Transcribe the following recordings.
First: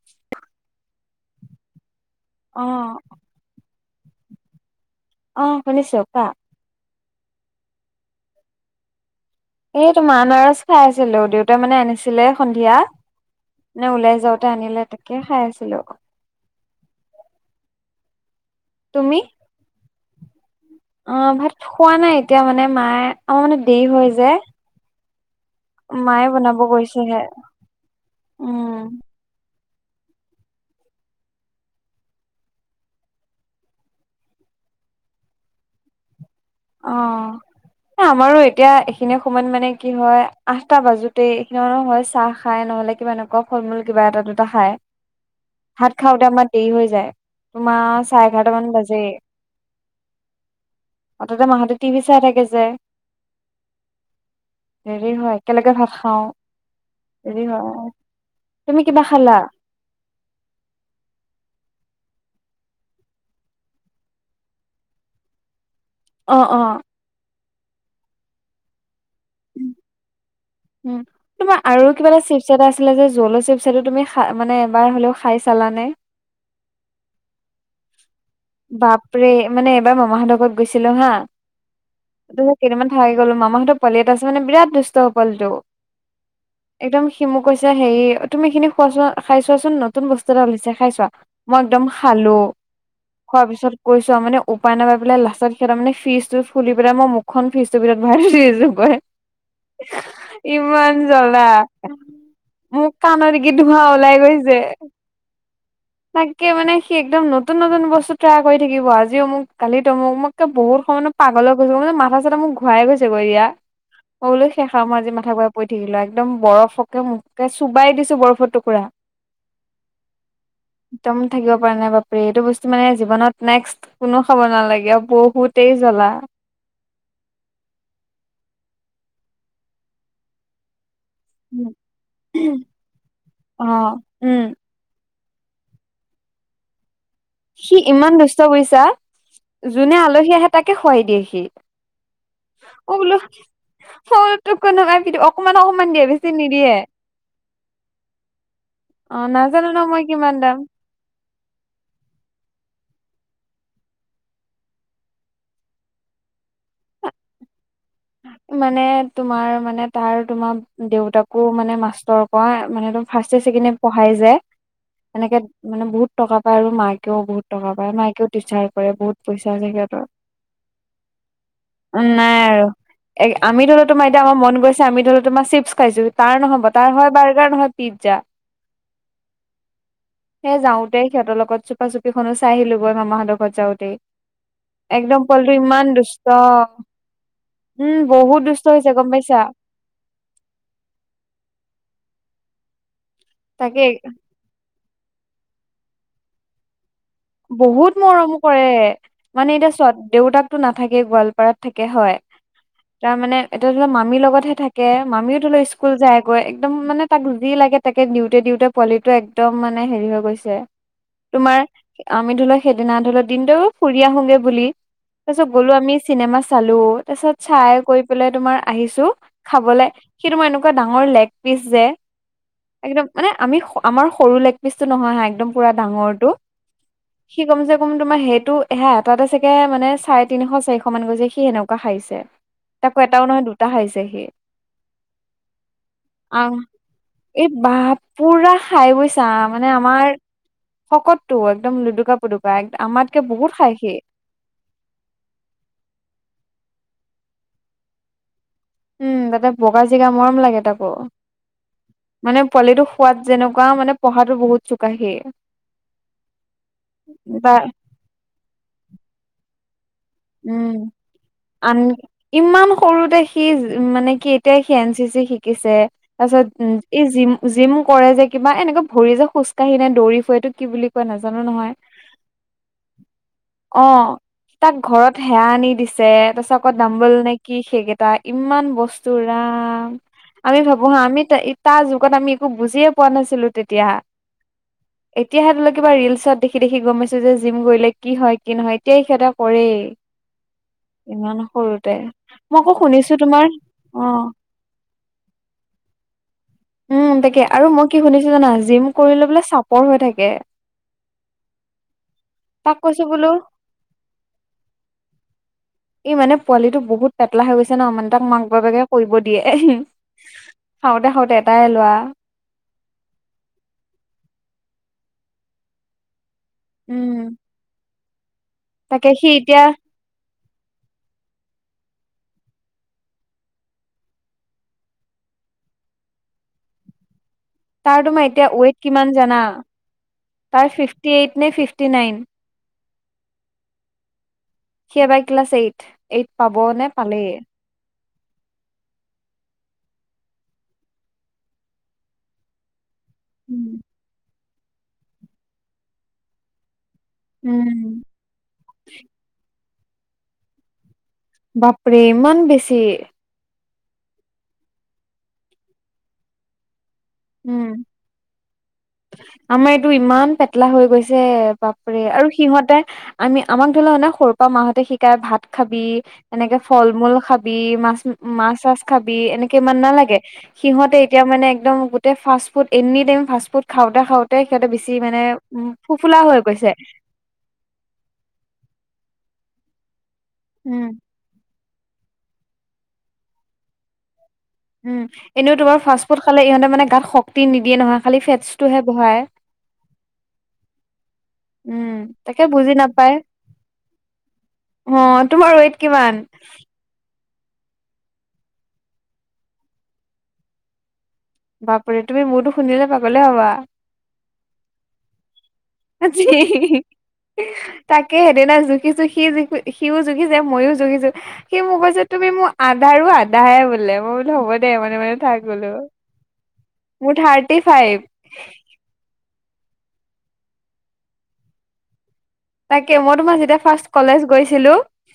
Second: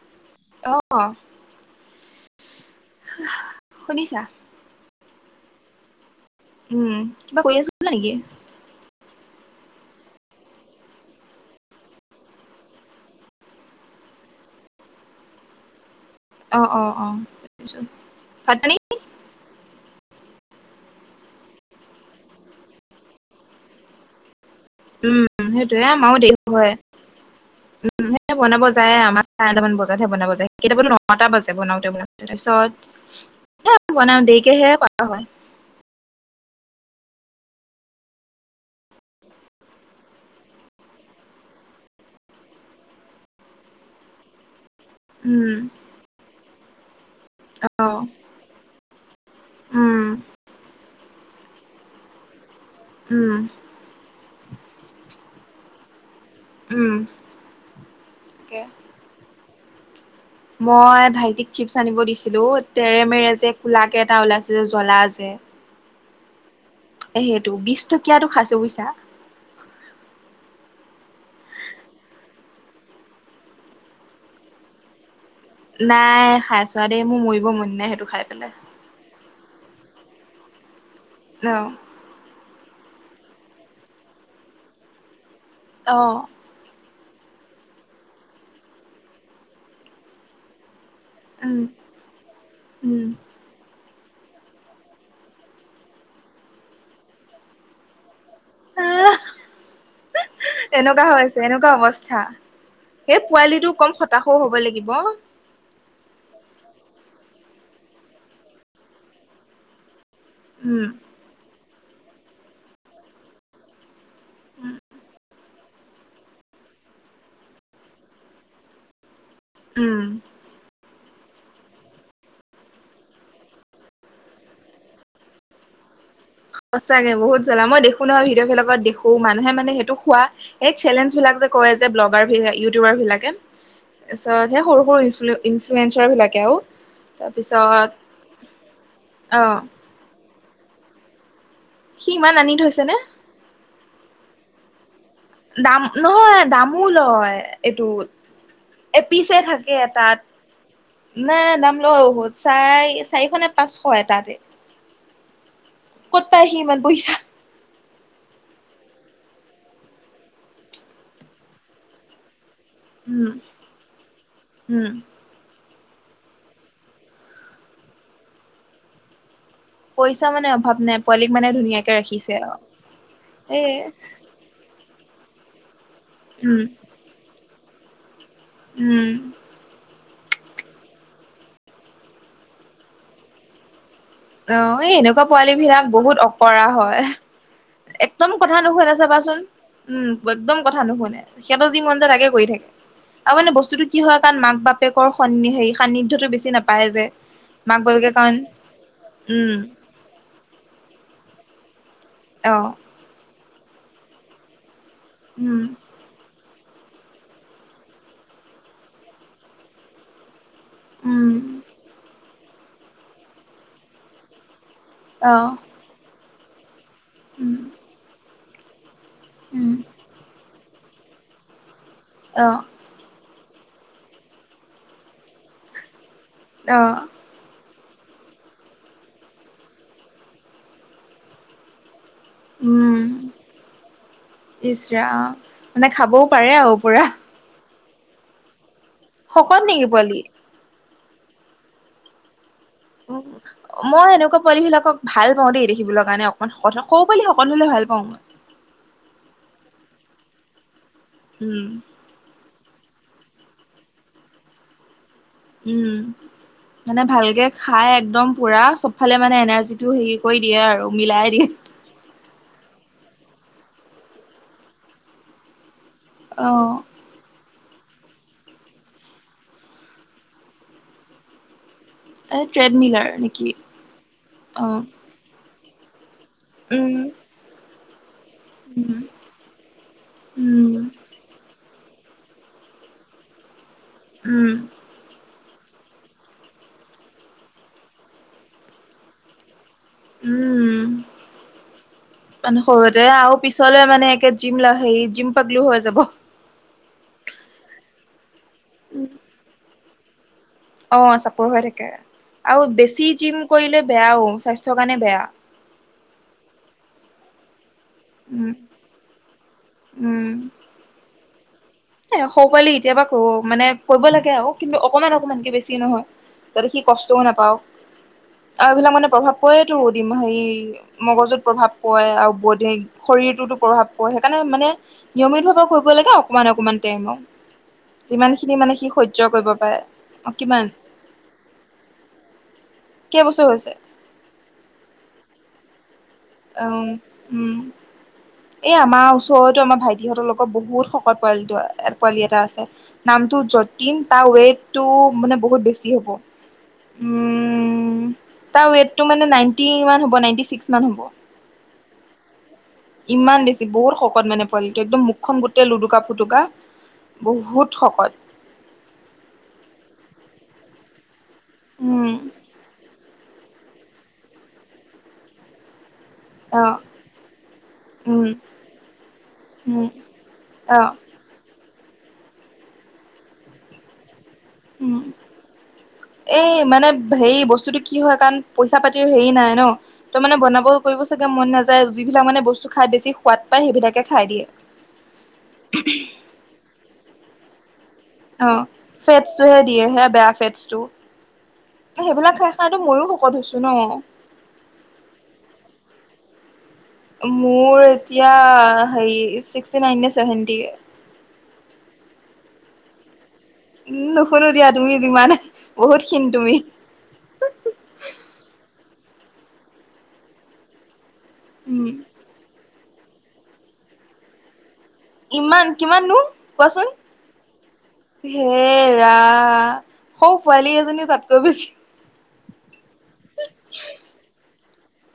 [inaudible] অ', অ শুনিছা? অ', শুনিছো কোৱা? উম, কিবা কৰি আছিলা নেকি? এইটো মা আনাৰস খাই আছিলো, দেউতাই মানে আনিছিলে সন্ধিয়া। [unintelligible] ওলাই যাওঁতে আনিলে, তাকে খাই আছিলো। অ', অ', অ। ভাত-পানী? তুমি? অ', ভাত খোৱা নাই এতিয়া মানে, মায়ে আমাৰ মানে দেৰি হৈ যায়। উম, সেইটোয়ে আমাৰো দেৰি হয়। গৈছেহে উম, সেই বনাব উম যায় আমা চাৰে আঠটামান বজাতহে বনাব যায়, কেতিয়াবাতো নটা বাজে বনাওঁতে-বনাওতে তাৰপিছত বনাওঁ, দেৰিকেহে [unintelligible] হয়। অ [inaudible] এ আমাৰো এতিয়া, এইখিনি সময়ত মানে কি হয় আঠটা বাজোতে, এইখিনি মানে হয় চাহ খাই নহলে কিবা এনেকুৱা ফলূল কিবা এটা দুটা খায় উম ভাত খাওতে আমাৰ দেৰি হৈ যায় অ তোমাৰ চাৰে এঘাৰট মান বাজেই উম অতে মাহঁতে টিভি চাই থাকে যে উম দেৰি হয় একেলগে ভাত খাওঁ উম হেৰি হয় তাকে তুমি কিবা খালা মই ভাইটিক চিপছ আনিব দিছিলো তেৰেমেৰে যে কোলা কেে এটা ওলাইছিলো জ্বলা যে অ অ এই সেইটো বিশ টকীয়াটো খাইছোঁ বুইছা উম উ তোমাৰ আৰু কিবা এটা চিপচাই এটা আছিলে যে জলো চিপচাইটো তুমিা মানে এবাৰ হলেও খাই চালান নাই খাই চোৱা দেই মোৰ মৰিব মন নাই সেইটো খাই পেলাই বাপৰে মানে এবাৰ মমাহতকত গৈছিলো হা অ ত কেইিনান খাই গলো মাহঁতৰ পালিিত আছে মানে বিৰাট দুষ্ট হ পালিটো অঁ একদম সিমু কৈছে হেৰি তুমি খিনি খোৱাচোৱা খাই চোৱাচোন নতুন বস্তু এটা উলিছে খাই চোৱা উম মই একদম ভালো উম খোৱাৰ পিছত কৈছো আৰু মানে উপায় নাপাই পেলাই লাষ্টত সিহঁৰ মানে ফজটো ফুলি পেল ম মুখখন ফিজ ৰ ভিতৰত ভছ কে আহ এনেকুৱা আ জ্বলা। হৈছে এনেকুৱা অৱস্থা মোৰ সেই কাণৰগি পোৱালিটো ধোঁৱা কম ওলাই সতাশও গৈছে হ'ব লাগিব তাকে মানে সি একদম নতুন নতুন বস্তু ট্ৰাৰ কৰি থাকিব আজিও মোক কালিতো মোক মোক এ বহুত উম সময়ানে পাগল হৈ গৈছে মানে মাথা চাথা মোক ঘূৰাই গৈছে গৈ এয়া হ'লো শেষা মই আজি মাথা বৰা পৰি থাকিলো একদম বৰফকে মুখকে চুবাই দিছো বৰফৰ টুকুৰা উম একদম থাকিব পাৰে নাই বাপৰে এইটো বস্তু মানে জীৱনত নেক্সট কোনো খাব নালাগে বহুতেই জ্বলা সঁচাগে বহুত জ্বলা মই দেখো নহয় ভিডিঅ'ব লগতখো মানুহে মানে সেইটো খোৱা এই চেলেঞ্জ বিলাক অ' উম। [unintelligible] ইনফ্লুৱেঞ্চাৰ বিলাকে আৰু সি তাৰপিছত ইমান দুষ্ট কৰিছা অ যোনে আলহী আহে তাকে খুৱাই দিয়ে সি সি ইমান আনি থৈছে নে অ বোলো সৰু কোনো দাম নহয় দামোল হয় এইটো অ এপিচ নাজানো থাকে ন মই তাত কিমান দাম নাই দাম ল বহুত চাৰ চাৰিশ নে পাঁচশ এটাতে ক'ত পাই আহি ইমান পইছা মানে তোমাৰ মানে তাৰ তোমাৰ দেউতাকো মানে মাষ্টৰ মানেদম উম, ফাৰ্ষ্টে চছেকেণ্ডে পঢ়াই যায় উম, এনেকে মানে বহুত টকা পায় আৰু মাইকেও বহুত টকা পায় মায়েও টিচাৰ কৰে বহুত পইচা থেগ পইচা মানে অভাৱ নাই পোৱালীক মানে ধুনীয়াকে ৰাখিছে আৰু এ আমি ধৰিলেও তোমাৰ এতিয়ামাৰ মন গৈছে আমি ধৰিলেও তোমাৰ চিপছ খাইছো তাৰ উম, নহ'ব তাৰ হয় বাৰ্গাৰ নহয় পিজ্জা উম সেই যাওঁতেই সিহঁতৰ লগত চুপা চুপীখননো চাই আহিলোঁগৈ মামাহঁতৰ ঘৰত যাওঁতেই। অ', এই একদম এনেকুৱা পোৱালী পোৱালিটো ইমান বিলাক বহুত অকৰা দুষ্ট হয়। উম একদম বহুত কথা দুষ্ট হৈছে নুশুধা গম পাইছা চাবাচোন। উম, একদম কথা নুশুনে সিহঁতৰ যি মন যায় তাকে কৰি থাকে। আৰু মানে তাকে বস্তুতটো কি হয় কাৰণ মাক বাপেকৰ স হে সান্নিধ্যতটো বেছি নাপায় যে। মাক বহুত বাপেকে কাৰণ মৰম কৰে উম, মানে এতিয়া দেউতাকতো নাথাকে গোৱালপাৰাত থাকে হয়। অ'। তাৰ মানে এতিয়া ধ লৰা মামীৰ লগতহে থাকে মামিও ধৰি উম, লও স্কুল যায়। গৈ একদম মানে তাক যি লাগে তাকে দিওঁতে দিওঁতে পোৱালিটোটো একদম মানে হেৰি হৈ গৈছে। উম, তোমাৰ আমি ধৰিলও সেইদিনা ধৰিলও দিনটো ফুৰি আহোগে বুলি। তাৰ পিছত অ', গলো আমি চিনেমা চালো তাৰ পিছত উম, চাই গৈ পেলাই তোমাৰ আহিছো। উম, খাবলে সিটো মই এনেকুৱা ডাঙৰ লেগ পিচ যে। অ'। একদম মানে আমি আমাৰ সৰু লেগ পিচটো নহয় হা একদম পুৰা ডাঙৰটো। অ'। সি কম চে কম তোমাৰ সেইটো এহে এটাতে চাগে মানে চাৰে তিনিশ চাৰিশ মান গৈছে সি সেনেকুৱা খাৰিছে। তাকো উম, এটাও নহয় দুটা খাইিছে সি ইচ ৰাম। মানে খাবও পাৰে আহ। আৰু পুৰা। এই বাঁ পুৰা খাই বৈছা শকত মানে নেকি আমাৰ পোৱালি? শকততটো একদম লুডুকাপ। এক আম উম, মই এনেকুৱা পোৱালি বিলাকক। ভাল পাওঁ দেই দেখিবলৈৰ কাৰণে অকণমানৌ পাল সকলো হলে ভাল পাওঁ মই। উম, তাতে বগা জিগা মৰম লাগে তাকো। উম। মানে পোৱালিটোো সোৱাদ যেনেকুৱা মানে পঢ়াো বহুত চোকাহিয়। উম মানে ভালকে বা খাই একদম পুৰা চবফালে মানে এনাৰ্জিটো হেৰি। কৰি দিয়ে উম আৰু মিলাই দিয়ে। আ ইমান সৰুতে সি মানে কি এতিয়া সি এন চি চি শিকিছে তাৰ পিছত উম। অ' এই জিম, জিম কৰে যে কিবা এনেকুৱা ভৰি যে খোজকাঢ়ি নে দৌৰি ফুটো কি বুলি কোৱা নাজানো নহয়। এ ট্ৰেডমিলাৰ নেকি অ'। হেৰা আনি দিছে তাৰছ কত উম দাম্বল নে কি সেইকেইটা ইমান উম বস্তুৰ। ম আমি উম ভাবো হা আমি তাৰ যুগত আমি একো বুজিয়ে পোৱা নাছিলো তেতিয়া। উম। এতিয়া সিহত লক কিবাৰিলচত দেখি দেখি গমাইছো যে জিম গলে কি হয় কি নহয় এতিয়াই সিহঁতে কৰেই। উম, ইমান সৰুতে মই মানে আকৌ সৰুতে শুনিছো আৰু তোমাৰ পিছলৈ মানে অ একে। জিম লে জিম পাগলো হৈ যাব। উম, তাকে আৰু মই কি শুনিছো জানা জিম কৰিলে বোলে চাপৰ হৈ থাকে। অ', চাপৰ হৈ থাকে আৰু তাক কৈছো বেছি বোলো জিম কৰিলে বেয়াও স্বাস্থ্যৰ কাৰণে বেয়া। এই মানে পোৱালিটো বহুত পটলা হৈ গৈছে ন অমান তাক মাক উম বাপোকে কৰিব দিয়ে। উম। খাওঁতে, খাওঁতে এটাই লোৱা। এ সৰু পোৱালি এতিয়াবা ক মানে কৰিব লাগে, আৰু কিন্তু অকমান অকমানকে বেছি নহয়। তাতে সি কষ্টও উম নাপাও আৰু এইবিলাক মানে তাকে সি প্ৰভাৱ এতিয়া পতো দিম হেৰি। মগজুত প্ৰভাৱ পৰে আৰু বধ শৰীৰটোতো প্ৰভাৱ পৰে সেইকাৰণে মানে। নিয়মিত ভাৱে কৰিব লাগে অকমান অকমান টাইমত। তাৰ তোমাৰ যিমান এতিয়া খিনি মানে ৱেইট সি কিমান সহ্য জানা কৰিব পাৰে। অ কিমান তাৰ ফিফটি এইট নে ফিফটি নাইন। কেইবছৰ হৈছে? সিয়বাই ক্লাছ এইট এইট পাব নে উম পালেই। উম এই আমাৰ ওচৰতো আমাৰ ভাইটিহঁতৰ লগত বহুত শকত পোৱালি পোৱালি এটা আছে। নামটো যতন তাৰ ৱেইটটো মানে বহুত বেছি হ'ব। উম। তাৰ ৱেটটো মানে নাইনটিান হ' নাইনটি ছিক্স মান হ'ব। বাপৰে ইমান বেছি ইমান বেছি বহুত শকত মানে পোৱিটো একদম মুখখন গোটেই লুটুকা, ফুটুকা উম বহুত শকত আমাৰ এইটো ইমান পেটলা হৈ গৈছে বাপৰে উম আৰু সিহতে আমি আমাক ধৰি লও নে সৰু পৰা মাহঁতে শিকাই ভাত খাবি এনেকে অ ফল মূল খাবি মাছ উম মাছ চাছ খাবি এনেকে ইমান উম নালাগে অ সিহঁতে এতিয়া মানেদম গোটেই ফাষ্টফুড এনি টাইম ফাষ্টফুড খাওঁতে খাওঁতে তে সিহঁতে বেছি উম মানে উম সোফুলা হৈ এই গৈছে মানে হেৰি বস্তুতটো কি হয় কাৰণ পইচা পাতি হেৰি নাই ন তই মানে বনাব উম কৰিব চাগে মন নাযায় যিবিলাক মানে বস্তু খাই বেছি সোৱাদ পায় সেইবিলাকে খাই দিয়ে। উম, এনেও তোমাৰ ফাষ্ট ফুড খালে ইহঁতে মানে গাত শক্তি নিদিয়ে নহয়। খালি অ', ফেটছটোহে বঢ়াই ফেটচটোহে দিয়েহে বেয়া ফেটচটো উম সেইবিলাক তাকে খাই বুজি খাইো ময়ো নাপায় ভকত হৈছো ন অ', তোমাৰ ৱেইট কিমান? মোৰ এতিয়া হেৰি ছিক্সটি নাইন নে চেভেনটি বাপুৰে তুমি মোৰতো শুনিলে পাগলে হবা উম, নুশুনো দিয়া তুমি যিমানে আজি তাকে, সেইদিনা জুখিছো সি জুি সিও জুখিছে মইও জুখিছো সেই উম মগজত তুমি মোৰ আধাৰো আধাহে বোলে মই বোলেো হ'ব দে মানে মানে ইমান গলো কিমাননো কোৱাচোন? মোৰ থাৰ্টি ফাইভ হেৰা সৌ পোৱালী এজনীও তাতকৈ বেছি তাকে, মই তোমাৰ যেতিয়া ফাৰ্ষট কলেজ গৈছিলো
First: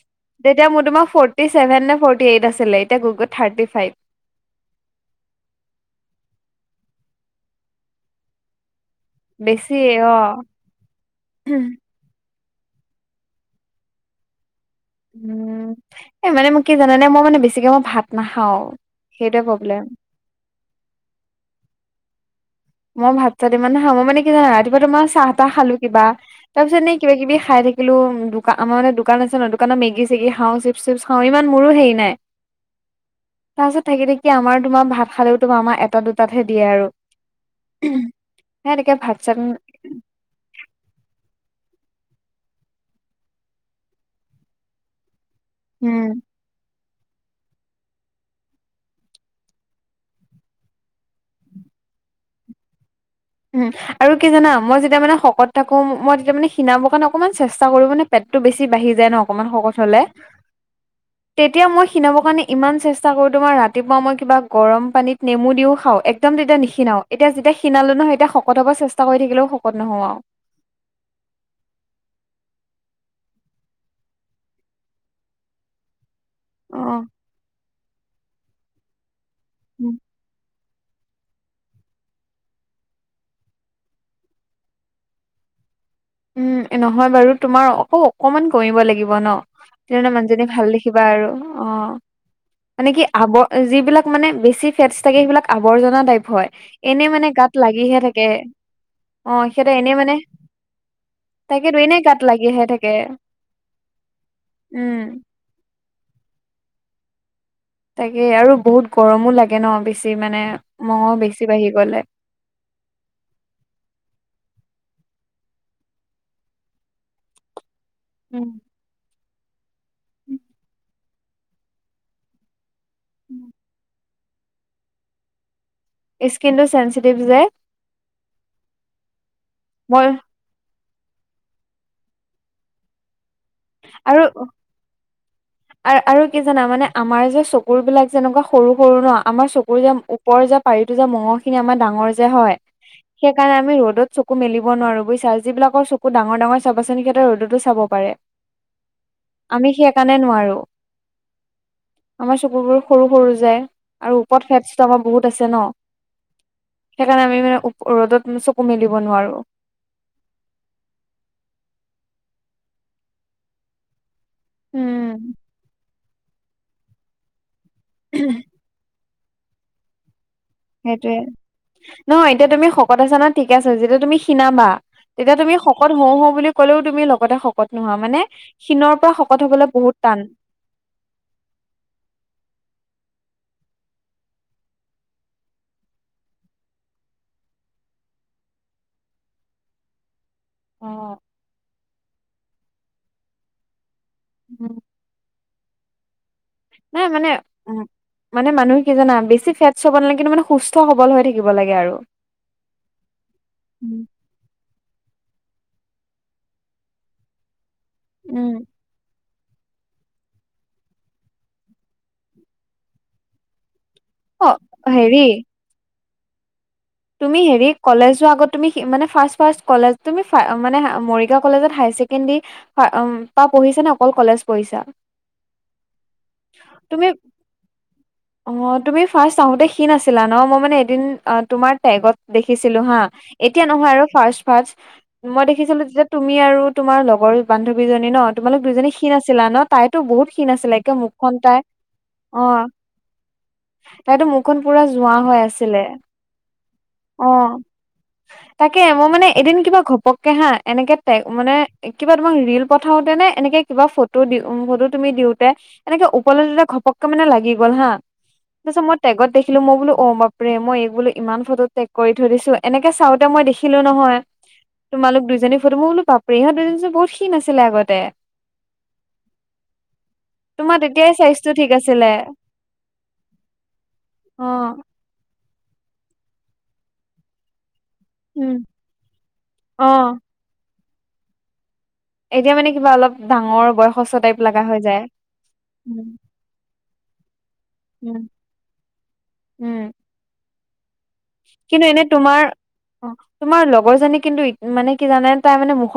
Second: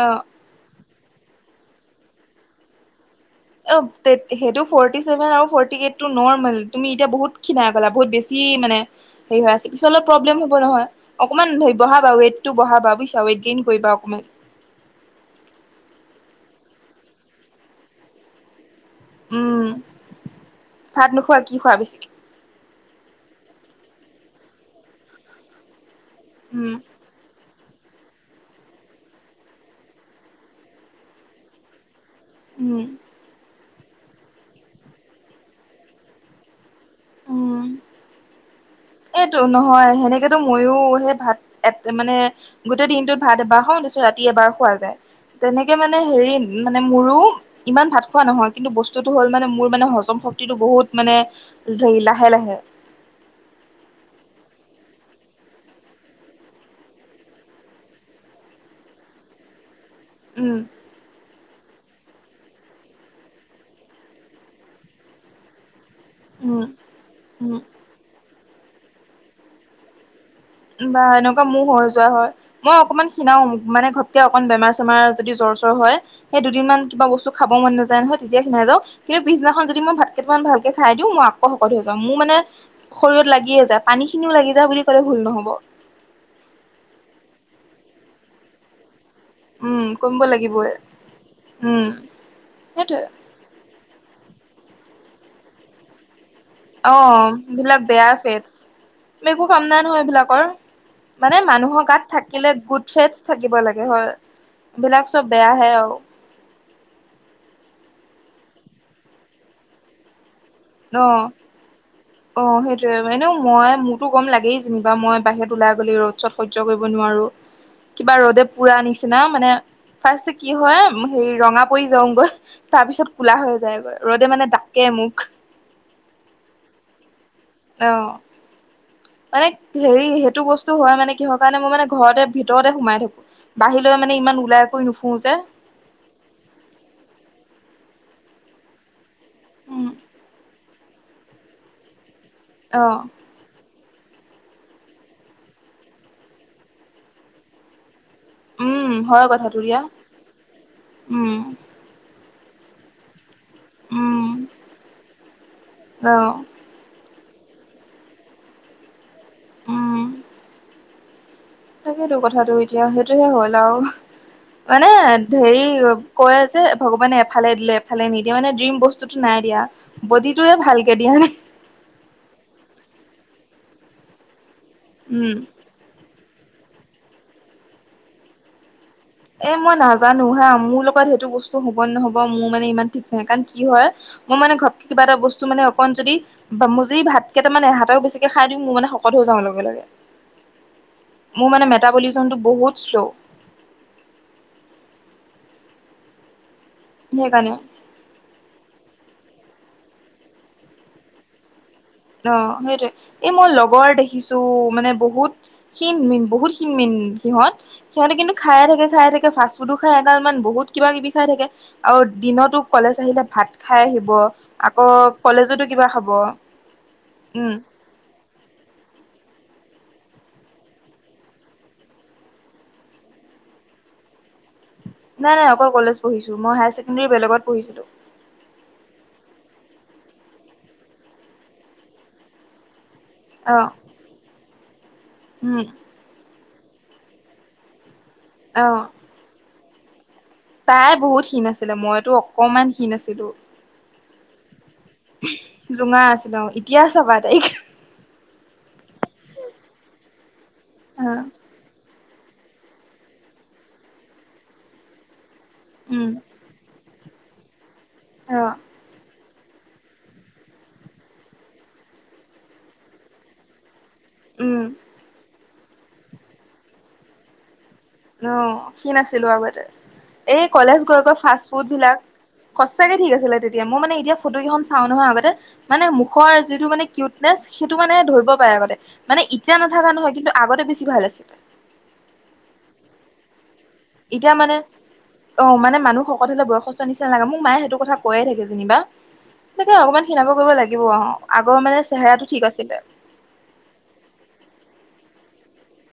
অ' তেতিয়া মোৰ তোমাৰ ফৰ্টি চছেভে নে ফৰ্টি এইট আছিলে এতিয়া থাৰ্টি অ', ফাইভ সেইটো ফৰ্টি চেভেন আৰু ফৰ্টি এইটটো নৰ্মেল তুমি এতিয়া বহুত ক্ষিনা ক'লা বহুত বেছি মানে হেৰি হৈ আছে, বেছি পিছত অলপ অ প্ৰব্লেম হব নহয় অকণমান ধৰি বহাগ ৱেট টো বুজিছ ট গেইন কৰিবা অকণমান উ, মানে মোক কি জানানে মই মানে বেছিকে মই ভাত নাখাও সেইটোয়ে উম প্ৰব্লেম ভাত নোখোৱা কি খোৱা বেছি? মই ভাত চাহ ইমান ন খাওঁ মই মানে কি ৰাতিপুৱা চাহ তাহ খালো কিবা তাৰ উম পিছত ন কিবা কি খাই থাকিলোঁ, দোকান আমাৰ মানে দোকান আছে ন দোকানত মেগি চেগি খাওঁ চিপছ চিপছ খাওঁ ইমান মোৰো হেৰি নাই উ, তাৰপিছত থাকি থাকি আমাৰ তোমাৰ ভাত খালেও তোমাৰ আমাৰ এটা দুটাতহে দিয়ে আৰু অ', উম, এইটো নহয় সেনেকেতো ময়ো সেই ভাত এ মানে গোটেই দিনটোত ভাত এবাৰ খাওঁ, ৰাতি এবাৰ খোৱা যায় তেনেকে মানে উম হেৰি মানে মোৰো ইমান ভাত খোৱা নহয়, কিন্তু বস্তুতটো হ'ল মানে মোৰ মানে হজম শক্তিটো বহুত মানে লাহে, লাহে, উম, আৰু কি জানা মই যেতিয়া মানে শকত থাকো মই তেতিয়া মানে খিনাবৰ কাৰণে অকণমান চেষ্টা কৰো মানে পেটতটো বেছি বাঢ়ি যায় ন অকণমান শকত হ'লে উম, তেতিয়া মই খিনাবৰ কাৰণে ইমান চেষ্টা কৰোঁ তোমাৰ ৰাতিপুৱা মই কিবা গৰম পানীত নেমু দিও খাওঁ একদম তেতিয়া উম নিখিনাও এতিয়া যেতিয়া উম শিনালো নহয় তেতি শত হব চেষ্টা কৰি থাকিলেও শকত নহওঁ আৰু কিবা এনেকুৱা মোৰো হৈ যোৱা হয়। মই, অকমান শনাাও মানে ঘটকে অকমান বেমাৰ চেমাৰ যদি জ্বৰ চৰ হয়। সেই দুদিনমান কিবা বস্তু খাব মন নাযায় নহয় তেতিয়া খিনাই যাওঁ কিন্তুিদিনাখন যদি মই ভাত কেইটামান ভালকে খাই দিও মই আকৌ শকত হৈ যাওঁ, মোৰ মানে শৰীৰত লাগিয়ে যায় পানী খিনিও লাগি যা বুলি ক'লে ভুল নহ'ব [unintelligible] উম্ নহয় বাৰু, তোমাৰ অকৌ অকমান কমিব লাগিব ন। উম তেতিয়া মানে কমিব মানুহজনী লাগিবই ভাল দেখিবা আৰু উম অ', মানে সেইটোৱে কি আৱ- যিবিলাক মানে বেছি ফেটছ থাকে। সেইবিলাক আৱৰ্জনা টাইপ হয়। এনে মানে অ', গাত এইবিলাক লাগিহে বেয়া থাকে ফেটচ, অ একো কাম সিহঁতে নাই এনে নহয় মানে এইবিলাকৰ। মানে তাকেতো মানুহৰ এনে গাত থাকিলে লাগিহে গুড থাকে ফেটছ থাকিব লাগে হয়। এই উম বিলাক চব বেয়াহে আৰু। তাকে আৰু বহুত গৰমো লাগে ন বেছি মানে, অ মঙহো বেছি বাঢ়ি গ'লে। অ', সেইটোয়ে, এনেও মই মোৰতো গৰম লাগেই যেনিবা। মই বাহিৰত ওলাই গ'লে, ৰ'দ চদ সহ্য কৰিব নোৱাৰোঁ। উ কিবা ৰ'দে পুৰা নিচিনা, মানে ফাৰ্ষ্ট কি হয় হেৰি ৰঙা পৰি যাওঁগৈ। তাৰপিছত কলা হৈ যায়গৈ, ৰ'দে মানে ডাকে মুখ। স্কিনটো চেঞ্চিটিভ যে। অ', মানে হেৰি, মই সেইটো বস্তু হয় মানে কিহৰ কাৰণে। মই মানে ঘৰতে ভিতৰতে সোমাই থাকো। বাহিৰলৈ মানে ইমান ওলাই কৰি নুফুৰোঁ যে। আৰু, আৰু কি জানা মানে আমাৰ যে চকুৰ বিলাক যেনেকুৱা সৰু সৰু ন। আমাৰ চকু উম যে- ওপৰ যে পাৰিটো যে মঙহখিনি আমাৰ ডাঙৰ যে হয়। অ', সেইকাৰণে আমি ৰ'দত চকু মেলিব নোৱাৰো বুজিছা, যিবিলাকৰ চকু ডাঙৰ ডাঙৰ চাবাচোন সিহঁতে ৰ'দতো চাব পাৰে। উম আমি সেই কাৰণে নোৱাৰোঁ। উম্, আমাৰ চকুৰবোৰ সৰু সৰু যে, উম আৰু ওপৰত ফেটছটো আমাৰ বহুত আছে ন। অ সেইকাৰণে আমি মানে ৰ'দত ম চকু মেলিব নোৱাৰোঁ। উম্, তাকেইতো কথাটো এতিয়া সেইটোহে হ'ল আৰু মানে উম হেৰি। কয় যে ভগৱানে এফালে দিলে এফালে নিদিয়ে। মানে ড্ৰিম বস্তুতটো নাই দিয়া, বডিটোয়ে ভাল, সেইটোয়ে, নহয় এতিয়া তুমি শকত আছা নহয় ঠিকে আছা, যেতিয়া তুমি ক্ষীনাবা। উম তেতিয়া তুমি শকত হওঁ হওঁ বুলি ক'লেও তুমি লগতে শকত নোহোৱা, মানে ক্ষীনৰ- এ মই নাজানোঁ হা, মোৰ লগত সেইটো বস্তু হ'ব নে নহ'ব। মোৰ মানে ইমান ঠিক নাই হা, কাৰণ কি হয়- মই মানে ঘপকে কিবা এটা বস্তু মানে অকণ যদি। বা মোৰ যদি ভাত কেইটা মানে এহেতাও বেছিকে খাই দিওঁ, মই মানে শকত হৈ যাওঁ লগে লগে। অ মোৰ মানে মেটাবলিচমটো বহুত শ্ল'। উম্, নাই মানে, সেইকাৰণে। উম্। মানে মানুহ কি জানা, বেছি ফেটচ হ'ব নালাগে। কিন্তু মানে সুস্থ সবল হৈ থাকিব লাগে আৰু। অ', সেইটোৱে, এই মোৰ লগৰ উম দেখি- কিছু মানে বহুত ক্ষীন মিন বহুত ক্ষীন মিন সিহঁত। সিহঁতে কিন্তু উম খায়ে থাকে, খায়ে থাকে ফাচ ফোডু খাই এগাল মান বহুত কিবা কিবি খাই থাকে আৰু দিনতো কলেজ আহিলে ভাত খাই আহিব। অ আকৌ হেৰি কলেজতো কিবা খাব। তুমি উম হেৰি, কলেজ যোৱা আগত তুমি মানে ফাৰ্ষ্ট ফাৰ্ষ্ট কলেজ, তুমি মানে মৰিগাঁও কলেজত হায়াৰ ছেকেণ্ডাৰী, হয় উম্, পা পঢ়িছা নে অকল কলেজ- পঢ়িছা নাই নাই অকল কলেজ পঢ়িছোঁ, মই হায়াৰ তুমি চেকেণ্ডেৰী বেলেগত পঢ়িছিলোঁ। অ', তুমি ফাৰ্ষ্ট আহোতে ক্ষীণ আছিলা ন, মই মানে এদিন তোমাৰ টেগত দেখিছিলোঁ হা। অ এতিয়া নহয় আৰু ফাৰ্ষ্ট ফাৰ্ষ্ট, মই উম দেখিছিলোঁ তেতিয়া। তুমি আৰু তোমাৰ লগৰ বান্ধৱীজনী ন, তোমালোক অ দুইজনী ক্ষীণ আাছিলা ন। তাইতো বহুত ক্ষীণ আছিলে, তাই একদম মুখ বহুত খন ক্ষীণ তাই আছিলে মইতো অ', অকমান ক্ষীণ আছিলোঁ। তাইতো মুখ খন পুৰা যোৱা হৈ আছিলে জোঙা আছিলো এতিয়া চাবা তাইক অ', তাকে মই মানে এদিন কিবা ঘপকে হা, এনেকে অ টেগ মানে। কিবা তোমাক ৰিল পঠাওতে নে এনেকে কিবা ফটো দি ফটো তুমি দিওতে এনেকে উম উপলব্ধিটো ঘপককে মানে লাগি গ'ল হা অ'। তাৰপিছত মই টেগত দেখিলো মই বোলো অ' বাপৰে মই এই বোলো ইমান ফটোত টেগ কৰি থৈ দিছো এনেকে চাওঁতে মই দেখিলো দেখিলো নহয় উম তোমালোক দুইজনীক ফটো, মই বোলো বাপ্ৰে ইহঁত দুজনী বহুত খিন আছিলে আগত অ' খিন আছিলো আগতে এই তোমাৰ কলেজ গৈ তেতিয়াই গৈ ফাষ্ট চাইজটো ফুড ঠিক বিলাক আছিলে সঁচাকে ঠিক আছিলে তেতিয়া মই মানে এতিয়া ফটো অ কেইখন চাওঁ নহয় আগতে মানে মুখৰ যিটো মানে কিউটনেচ সেইটো মানে ধৰিব পাৰে উম আগতে, মানে এতিয়া অ নাথকা নহয় কিন্তু আগতে বেছি ভাল আছিল। এতিয়া মানে কিবা অলপ ডাঙৰ বয়সস্থ এতিয়া টাইপ মানে লাগা হৈ যায়। অ' মানে উম মানুহ শকত হ'লে বয়সস্থ নিচিনা লাগে মোক মায়ে সেইটো কথা উম কৈয়ে থাকে যেনিবা। তাকে উম অকমান খিনাব কৰিব লাগিব অহ আগৰ মানে কিন্তু এনে চেহেৰাটো তোমাৰ ঠিক আছিলে। অ তোমাৰ লগৰ জনী কিন্তু মানে কি জানানে তাই মানে মুখৰ